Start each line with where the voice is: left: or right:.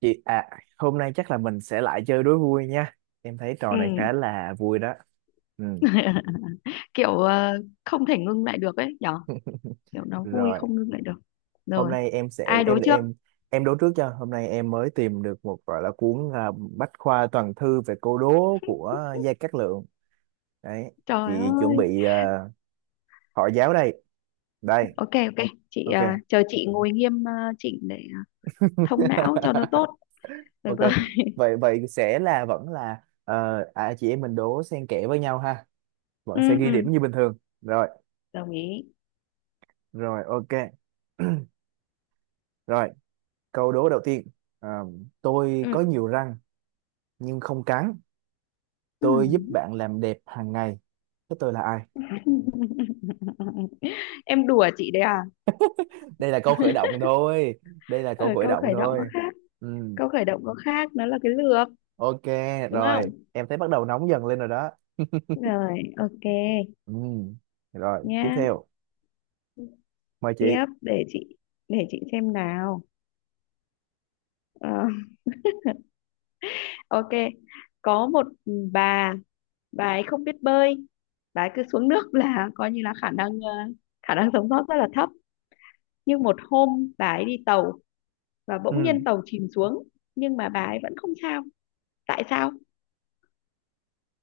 right: Chị à, hôm nay chắc là mình sẽ lại chơi đố vui nha. Em thấy trò
left: Ừ.
right: này khá là vui đó. Ừ.
left: Kiểu không thể ngưng lại được ấy nhở. Kiểu nó vui
right: Rồi,
left: không ngưng lại được.
right: hôm
left: Rồi.
right: nay em
left: Ai,
right: sẽ
left: dạ, đối trước.
right: em đố trước cho. Hôm nay em mới tìm được một gọi là cuốn Bách khoa toàn thư về câu đố của Gia Cát Lượng. Đấy,
left: Trời
right: chị chuẩn
left: ơi.
right: bị hỏi giáo đây. Đây,
left: Ok, ok. Chị
right: ok.
left: chờ chị ngồi nghiêm chỉnh để thông não cho nó tốt. Được
right: Ok.
left: rồi.
right: Vậy vậy sẽ là vẫn là chị em mình đố xen kẽ với nhau ha.
left: Ừ,
right: Vẫn sẽ ghi
left: ừ,
right: điểm như bình thường. Rồi,
left: đồng ý.
right: rồi ok. Rồi. Câu đố đầu tiên. À, tôi
left: Ừ,
right: có nhiều răng nhưng không cắn.
left: ừ.
right: Tôi giúp bạn làm đẹp hàng ngày. Thế tôi là ai?
left: Em đùa chị đấy à?
right: Đây là câu khởi động thôi. Đây là
left: Ở
right: câu khởi
left: câu
right: động
left: khởi động nó
right: thôi.
left: khác.
right: Ừ,
left: Câu khởi động nó khác, nó là cái lược,
right: ok,
left: đúng
right: rồi.
left: không?
right: Em thấy bắt đầu nóng dần lên rồi đó.
left: Rồi, ok.
right: Ừ, rồi, tiếp
left: Nhá.
right: theo. Mời chị.
left: Tiếp, để chị, để chị xem nào. Ờ, ok. Có một bà bà ấy không biết bơi, bà ấy cứ xuống nước là coi như là khả năng khả năng sống sót rất là thấp. Nhưng một hôm bà ấy đi tàu và bỗng
right: Ừ.
left: nhiên tàu chìm xuống, nhưng mà bà ấy vẫn không sao. Tại sao?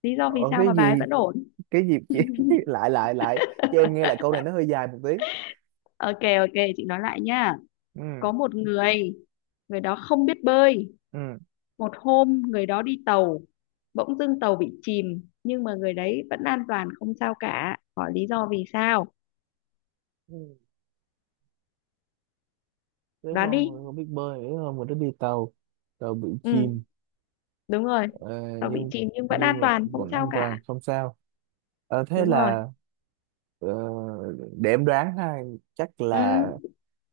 left: Lý do vì
right: Ủa,
left: sao
right: cái
left: mà bà ấy
right: gì?
left: vẫn ổn?
right: Cái gì chị? Lại, lại, lại. Cho em nghe lại câu này nó hơi dài một tí.
left: Ok, ok, chị nói lại nha.
right: Ừ,
left: Có một người, người đó không biết bơi,
right: ừ.
left: một hôm người đó đi tàu, bỗng dưng tàu bị chìm, nhưng mà người đấy vẫn an toàn không sao cả, hỏi lý do vì sao?
right: Ừ. Thế hôm
left: Đoán đi.
right: rồi không biết bơi, thế hôm rồi nó đi tàu, tàu bị
left: Ừ,
right: chìm.
left: đúng rồi.
right: Ờ,
left: Tàu bị
right: nhưng
left: chìm nhưng vẫn an
right: nhưng mà
left: toàn không
right: vẫn
left: sao
right: an
left: cả.
right: toàn không sao. Thế
left: Đúng rồi.
right: là ờ, để em đoán ha, chắc
left: Ừ.
right: là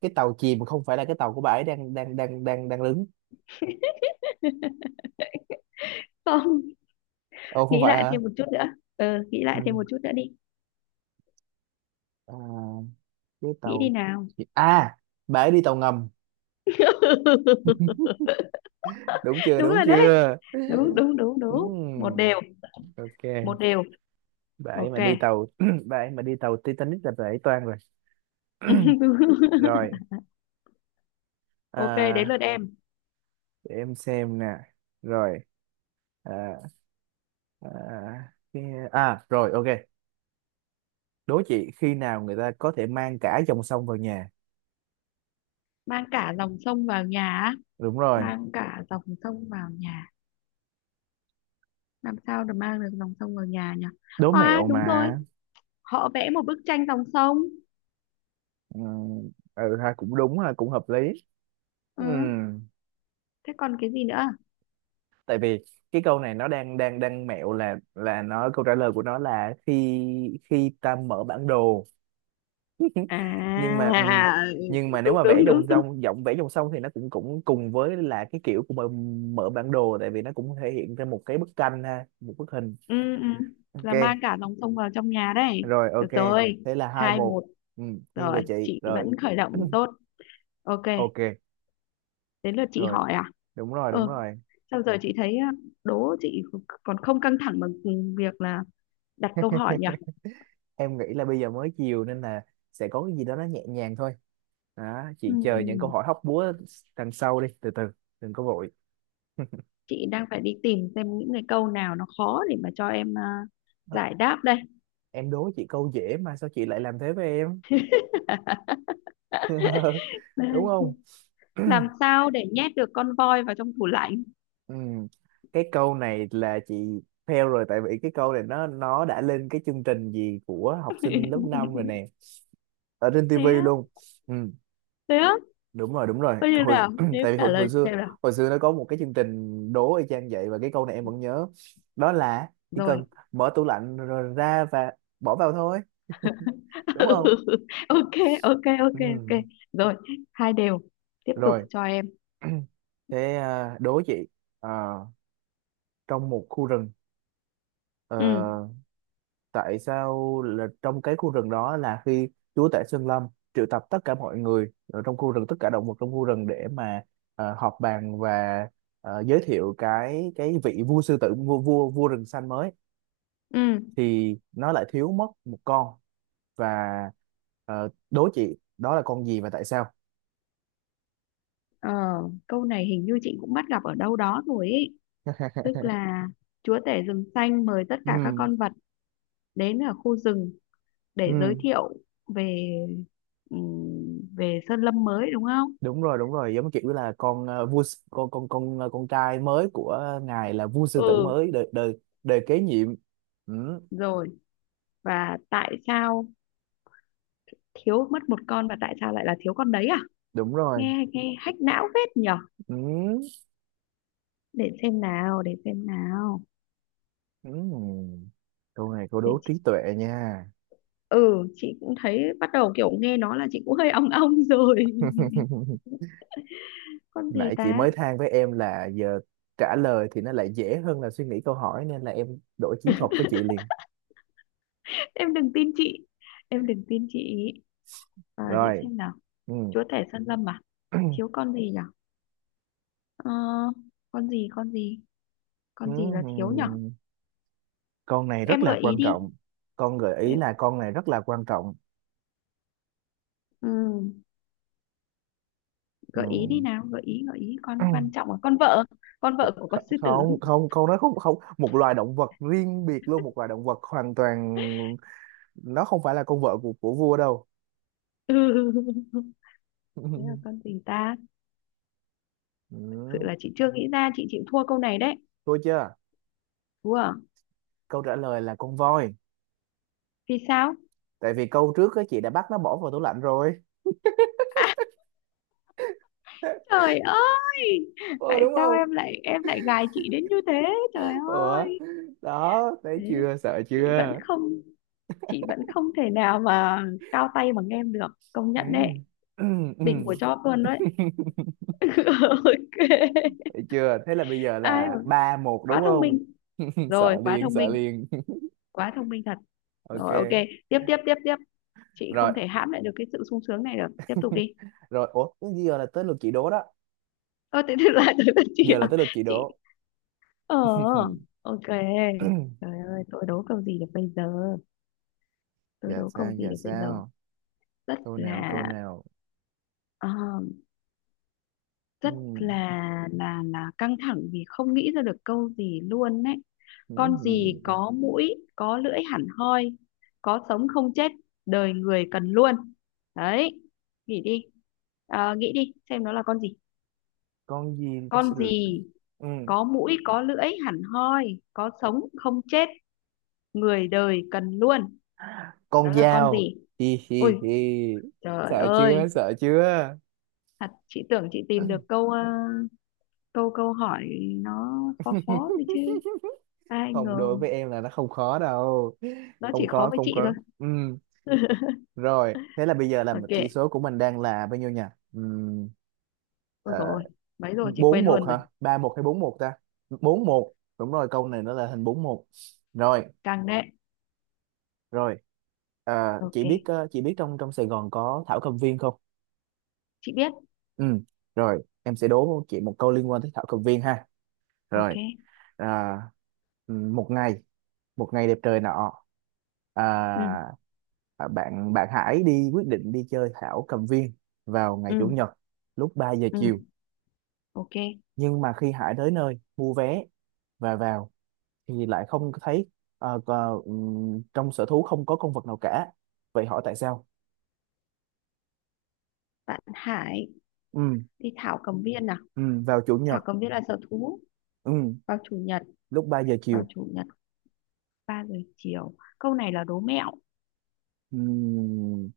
right: cái tàu chìm không phải là cái tàu của bà ấy đang đang đang đang đang đứng.
left: Không,
right: Ồ, không
left: nghĩ
right: phải
left: lại
right: hả?
left: thêm một chút nữa. Ừ, nghĩ lại thêm
right: Ừ.
left: một chút nữa đi.
right: à, cái
left: Nghĩ
right: tàu
left: đi nào.
right: chi- à bà ấy đi tàu ngầm. Đúng chưa,
left: Đúng
right: đúng
left: rồi đấy.
right: chưa?
left: Đúng, đúng, đúng, đúng, một
right: Ừm,
left: đều
right: ok,
left: 1 đều.
right: bà ấy
left: Ok.
right: mà đi tàu bà ấy mà đi tàu Titanic là bà ấy toang rồi.
left: Đúng.
right: Rồi.
left: Ok, đến lượt
right: à,
left: em.
right: để em xem nè. Rồi. à, à, cái- rồi ok. Đố chị khi nào người ta có thể mang cả dòng sông vào nhà?
left: Mang cả dòng sông vào nhà á?
right: Đúng rồi,
left: Mang cả dòng sông vào nhà, làm sao được mang được dòng sông vào nhà nhỉ?
right: đố
left: À,
right: mẹo mà.
left: đúng rồi, họ vẽ một bức tranh dòng sông.
right: Ừ, ừ ha, cũng đúng ha, cũng hợp lý.
left: Ừ.
right: Ừ.
left: Thế còn cái gì nữa?
right: Tại vì cái câu này nó đang đang đang mẹo là nó câu trả lời của nó là khi khi ta mở bản đồ. Nhưng mà ừ,
left: À,
right: nhưng mà nếu
left: đúng,
right: mà
left: đúng, đúng, đúng.
right: vẽ dòng sông thì nó cũng cũng cùng với là cái kiểu của mở, mở bản đồ, tại vì nó cũng thể hiện ra một cái bức tranh ha, một bức hình.
left: Ừ, ừ.
right: Ok.
left: Là mang cả dòng sông vào trong nhà đấy.
right: Rồi
left: Được
right: ok,
left: rồi.
right: thế là hai
left: hai
right: một
left: một
right: Ừ, nghiêng
left: Rồi,
right: về chị.
left: chị vẫn
right: Rồi.
left: khởi động tốt. Ok,
right: Ok.
left: đến lượt chị
right: Rồi,
left: hỏi à?
right: đúng rồi, đúng
left: ờ
right: rồi.
left: Sao giờ? Ok, chị thấy á, đố chị, còn không căng thẳng bằng việc là đặt câu hỏi nhỉ.
right: Em nghĩ là bây giờ mới chiều nên là sẽ có cái gì đó nó nhẹ nhàng thôi đó, chị chờ những câu
left: Ừm,
right: hỏi hóc búa đằng sau đi, từ từ, đừng có vội.
left: chị đang phải đi tìm xem những cái câu nào nó khó để mà cho em, à, giải đáp đây.
right: Em đố chị câu dễ mà sao chị lại làm thế với em? Đúng không?
left: Làm sao để nhét được con voi vào trong tủ lạnh?
right: Ừm, cái câu này là chị fail rồi, tại vì cái câu này nó đã lên cái chương trình gì của học sinh lớp 5 rồi nè, ở trên
left: Thế
right: tivi
left: á?
right: luôn. Ừ.
left: Thế á?
right: Đúng rồi, đúng rồi,
left: Có như
right: hồi
left: nào? Nếu
right: tại vì hồi
left: trả
right: hồi
left: lời
right: xưa,
left: xem nào.
right: hồi xưa nó có một cái chương trình đố y chang vậy, và cái câu này em vẫn nhớ, đó là chỉ cần
left: Rồi.
right: mở tủ lạnh rồi ra và bỏ vào thôi, đúng không?
left: Ok, ok,
right: Ừ.
left: ok, ok. Rồi, 2 đều. Tiếp tục
right: Rồi.
left: cho em.
right: Thế đố chị. Ờ, trong một khu rừng, ờ,
left: Ừ,
right: tại sao là trong cái khu rừng đó là khi Chúa Tể Sơn Lâm triệu tập tất cả mọi người ở trong khu rừng, tất cả động vật trong khu rừng, để mà họp bàn và giới thiệu cái vị vua sư tử vua vua vua rừng xanh mới,
left: ừ.
right: thì nó lại thiếu mất một con. Và đố chị đó là con gì và tại sao?
left: Ờ, Câu này hình như chị cũng bắt gặp ở đâu đó rồi ý. Tức là chúa tể rừng xanh mời tất cả các
right: Ừ.
left: con vật đến ở khu rừng để giới
right: Ừ,
left: thiệu về về sơn lâm mới, đúng không?
right: đúng rồi, đúng rồi, giống kiểu là con ờ, vua s- con ờ, con trai mới của ngài là vua sư
left: Ừ,
right: tử
left: ừ,
right: mới, đời đời đời kế nhiệm. Ừ.
left: rồi. Và tại sao thiếu mất một con và tại sao lại là thiếu con đấy à?
right: Đúng rồi.
left: Nghe, nghe hack não phết nhỉ?
right: Ừ,
left: Để xem nào, để xem nào.
right: ừ. Câu này câu
left: Để
right: đố
left: chị.
right: trí tuệ nha.
left: Ừ, chị cũng thấy bắt đầu kiểu nghe nó là chị cũng hơi ong ong rồi. Con gì
right: Nãy chị
left: ta?
right: mới than với em là giờ trả lời thì nó lại dễ hơn là suy nghĩ câu hỏi, nên là em đổi chiến thuật với chị liền.
left: Em đừng tin chị, em đừng tin chị. Chị
right: Rồi.
left: xem nào.
right: Ừ.
left: Chúa tể sơn lâm à? Thiếu con gì nhở? Ờ, con gì, con gì,
right: Ừ.
left: con gì là thiếu nhở?
right: Con này rất
left: Em
right: là
left: gợi ý
right: quan
left: đi.
right: trọng. Con gợi ý
left: Em,
right: là con này rất là quan trọng.
left: ừ,
right: Ừ.
left: gợi ý đi nào, gợi ý, gợi ý con quan trọng là con vợ, con vợ của con sư tử.
right: Không, không, con nó không không một loài động vật riêng biệt luôn, một loài động vật hoàn toàn, nó không phải là con vợ của vua đâu.
left: Ừ. Thế là con gì ta? Thực sự
right: Ừ.
left: là chị chưa nghĩ ra, chị chịu thua câu này đấy.
right: Thôi chưa?
left: Ủa,
right: Câu trả lời là con voi,
left: vì sao?
right: tại vì câu trước á chị đã bắt nó bỏ vào tủ lạnh rồi.
left: Trời ơi,
right: Ôi,
left: tại
right: đúng
left: sao
right: không?
left: em lại gài chị đến như thế? Trời
right: Ủa.
left: ơi,
right: Đó, thấy
left: thế
right: chưa, sợ
left: chị vẫn
right: chưa?
left: không chị vẫn không thể nào mà cao tay bằng em được, công
right: Ừ.
left: nhận đấy,
right: Ừ, ừ.
left: đỉnh của chóp luôn đấy. Ok,
right: Thấy chưa, thế là bây giờ
left: ai mà
right: là 3-1
left: quá
right: đúng
left: thông
right: không?
left: minh, rồi
right: Sợ liền, sợ liền.
left: quá thông minh thật.
right: Ok.
left: Rồi ok, tiếp, tiếp, tiếp, tiếp, chị
right: Rồi,
left: không thể hãm lại được cái sự sung sướng này được, tiếp tục đi.
right: rồi, ủa, giờ là tới lượt chị đố đó.
left: Ơ thế thì là tới lượt chị
right: Giờ là
left: à?
right: tới lượt chị
left: Chị.
right: đố.
left: Ờ, ok. Trời ơi, tôi đố câu gì được bây giờ? Tôi
right: Giờ
left: đố câu
right: sao,
left: gì
right: giờ
left: được bây giờ?
right: sao?
left: Rất
right: Câu nào, câu
left: là
right: nào?
left: ờ,
right: Ừ.
left: Rất là căng thẳng vì không nghĩ ra được câu gì luôn đấy.
right: Ừ.
left: Con gì
right: Ừ.
left: có mũi, có lưỡi hẳn hoi, có sống không chết, đời người cần luôn. Đấy, nghĩ đi. Nghĩ đi, xem nó là con gì.
right: Con gì ta? Sẽ.
left: Con gì
right: Ừ.
left: có mũi, có lưỡi hẳn hoi, có sống không chết, người đời cần luôn.
right: Con
left: Đó là con
right: dao.
left: gì?
right: Hi hi
left: Ôi,
right: hi.
left: trời
right: Sợ chưa,
left: ơi,
right: sợ chưa?
left: thật chị tưởng chị tìm được câu câu câu hỏi nó khó khó thôi chứ. Ai
right: Không,
left: ngờ
right: đối với em là nó không khó đâu.
left: nó
right: Không
left: chỉ khó
right: khó,
left: với
right: không
left: chị thôi.
right: khó. Ừ. Rồi, thế là bây giờ là chỉ
left: Ok.
right: số của mình đang là bao nhiêu nhỉ? Ừ.
left: Ôi rồi, mấy rồi chị
right: bốn
left: quên
right: một
left: luôn rồi.
right: hả, 3-1 hay 4-1 ta? 4-1, đúng rồi, câu này nó là hình 4-1. Rồi.
left: Căng đấy.
right: Rồi. Chị
left: Ok,
right: biết chị biết trong trong Sài Gòn có Thảo Cầm Viên không?
left: chị biết.
right: Ừ. Rồi, em sẽ đố chị một câu liên quan tới Thảo Cầm Viên ha.
left: Ok.
right: Rồi. à, một ngày, một ngày đẹp trời nọ,
left: Ừ,
right: à, à, bạn bạn Hải quyết định đi chơi thảo cầm viên vào ngày
left: ừ,
right: chủ nhật lúc ba giờ
left: ừ.
right: chiều
left: Ok.
right: Nhưng mà khi Hải tới nơi mua vé và vào thì lại không thấy trong sở thú không có con vật nào cả. Vậy hỏi tại sao?
left: Bạn Hải
right: Ừ.
left: đi Thảo Cầm Viên nào.
right: Ừ, vào chủ
left: Thảo
right: nhật.
left: Cầm Viên là sở thú,
right: Ừ,
left: vào chủ nhật,
right: lúc ba giờ
left: vào
right: chiều
left: chủ nhật 3 giờ chiều. Câu này là đố mẹo.
right: Ừ,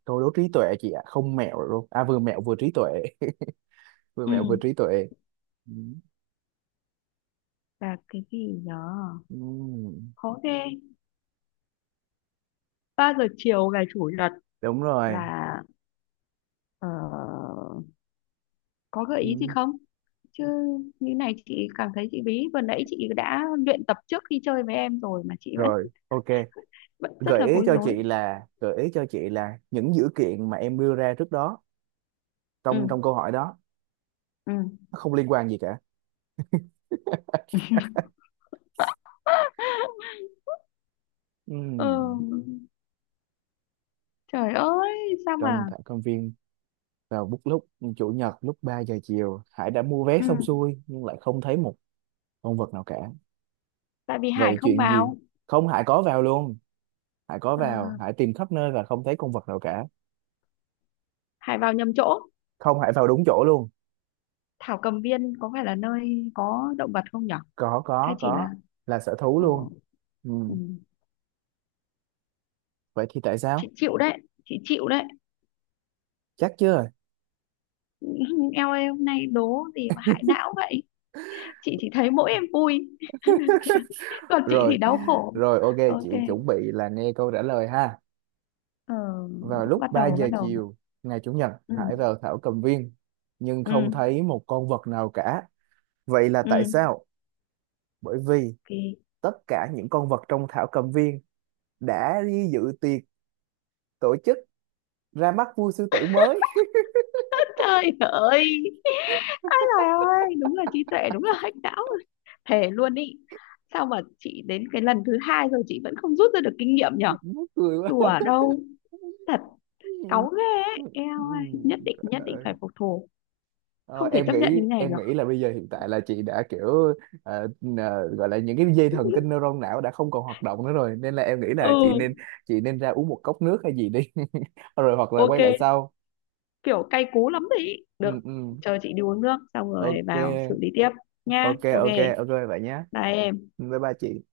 right: tôi đố trí tuệ chị ạ, không mẹo luôn à, vừa mẹo vừa trí tuệ. Vừa
left: Ừ,
right: mẹo vừa trí tuệ.
left: và cái gì nhở?
right: Ừm,
left: Khó ghê. 3 giờ chiều ngày chủ nhật
right: đúng rồi.
left: là, Ờ, có gợi ý gì
right: Ừm,
left: không? Chứ như này chị cảm thấy chị bí. Vừa nãy chị đã luyện tập trước khi chơi với em rồi mà chị vẫn,
right: rồi ok,
left: vẫn rất
right: gợi
left: là
right: ý
left: bối
right: cho
left: rối.
right: chị là, gợi ý cho chị là những dữ kiện mà em đưa ra trước đó trong
left: Ừ,
right: trong câu hỏi đó
left: ừ.
right: nó không liên quan gì cả.
left: Ờ,
right: Ừm,
left: Trời ơi, sao
right: trong
left: mà?
right: thảo công viên vào lúc chủ nhật lúc 3 giờ chiều, Hải đã mua vé
left: Ừ,
right: xong xuôi nhưng lại không thấy một con vật nào cả.
left: tại vì Hải
right: Vậy
left: không
right: chuyện gì?
left: vào.
right: Không, Hải có vào luôn. Hải có
left: Ờ,
right: vào, Hải tìm khắp nơi và không thấy con vật nào cả.
left: Hải vào nhầm chỗ.
right: Không, Hải vào đúng chỗ luôn.
left: Thảo Cầm Viên có phải là nơi có động vật không nhở?
right: có
left: Hay
right: có
left: chỉ là
right: có là sở thú
left: ờ,
right: luôn.
left: ừ,
right: Ừm, vậy thì tại
left: chị
right: sao?
left: chịu đấy, chị chịu đấy.
right: Chắc chưa?
left: Eo ơi, hôm nay đố gì mà hại não vậy? Chị chỉ thấy mỗi em vui. Còn chị thì
right: Rồi.
left: đau khổ.
right: Rồi ok,
left: Ok.
right: chị chuẩn bị là nghe câu trả lời ha.
left: ờ,
right: Vào lúc
left: Bắt
right: 3
left: đầu, bắt
right: giờ
left: đầu.
right: chiều ngày chủ nhật, Hải
left: Ừ,
right: vào thảo cầm viên nhưng không
left: ừ,
right: thấy một con vật nào cả. Vậy là tại
left: ừ.
right: sao? Bởi vì
left: Ok.
right: tất cả những con vật trong thảo cầm viên đã đi dự tiệc tổ chức ra mắt vua sư tử mới.
left: Trời ơi, ai là ơi đúng là trí tuệ, đúng là hack não rồi. Thề luôn ý. Sao mà chị đến cái lần thứ hai rồi chị vẫn không rút ra được kinh nghiệm nhở?
right: Mắc cười
left: Đùa
right: quá.
left: đâu. Thật. Cáu ghê ấy, eo ơi, nhất định, nhất định phải phục thù.
right: Ờ,
left: Không thể
right: em
left: chấp nhận
right: nghĩ,
left: như này
right: em
left: được.
right: nghĩ là bây giờ hiện tại là chị đã kiểu ờ, gọi là những cái dây thần kinh neuron não đã không còn hoạt động nữa rồi, nên là em nghĩ là chị nên,
left: Ừ,
right: chị nên ra uống một cốc nước hay gì đi. Rồi hoặc là quay lại
left: ok.
right: sau.
left: Kiểu cay cú lắm đấy ý.
right: Ừ,
left: Được.
right: ừ.
left: Chờ chị đi uống nước xong rồi
right: Ok,
left: vào xử lý tiếp. Nha,
right: ok,
left: ok.
right: ok, ok, vậy nhé.
left: Bye em.
right: Bye bye chị.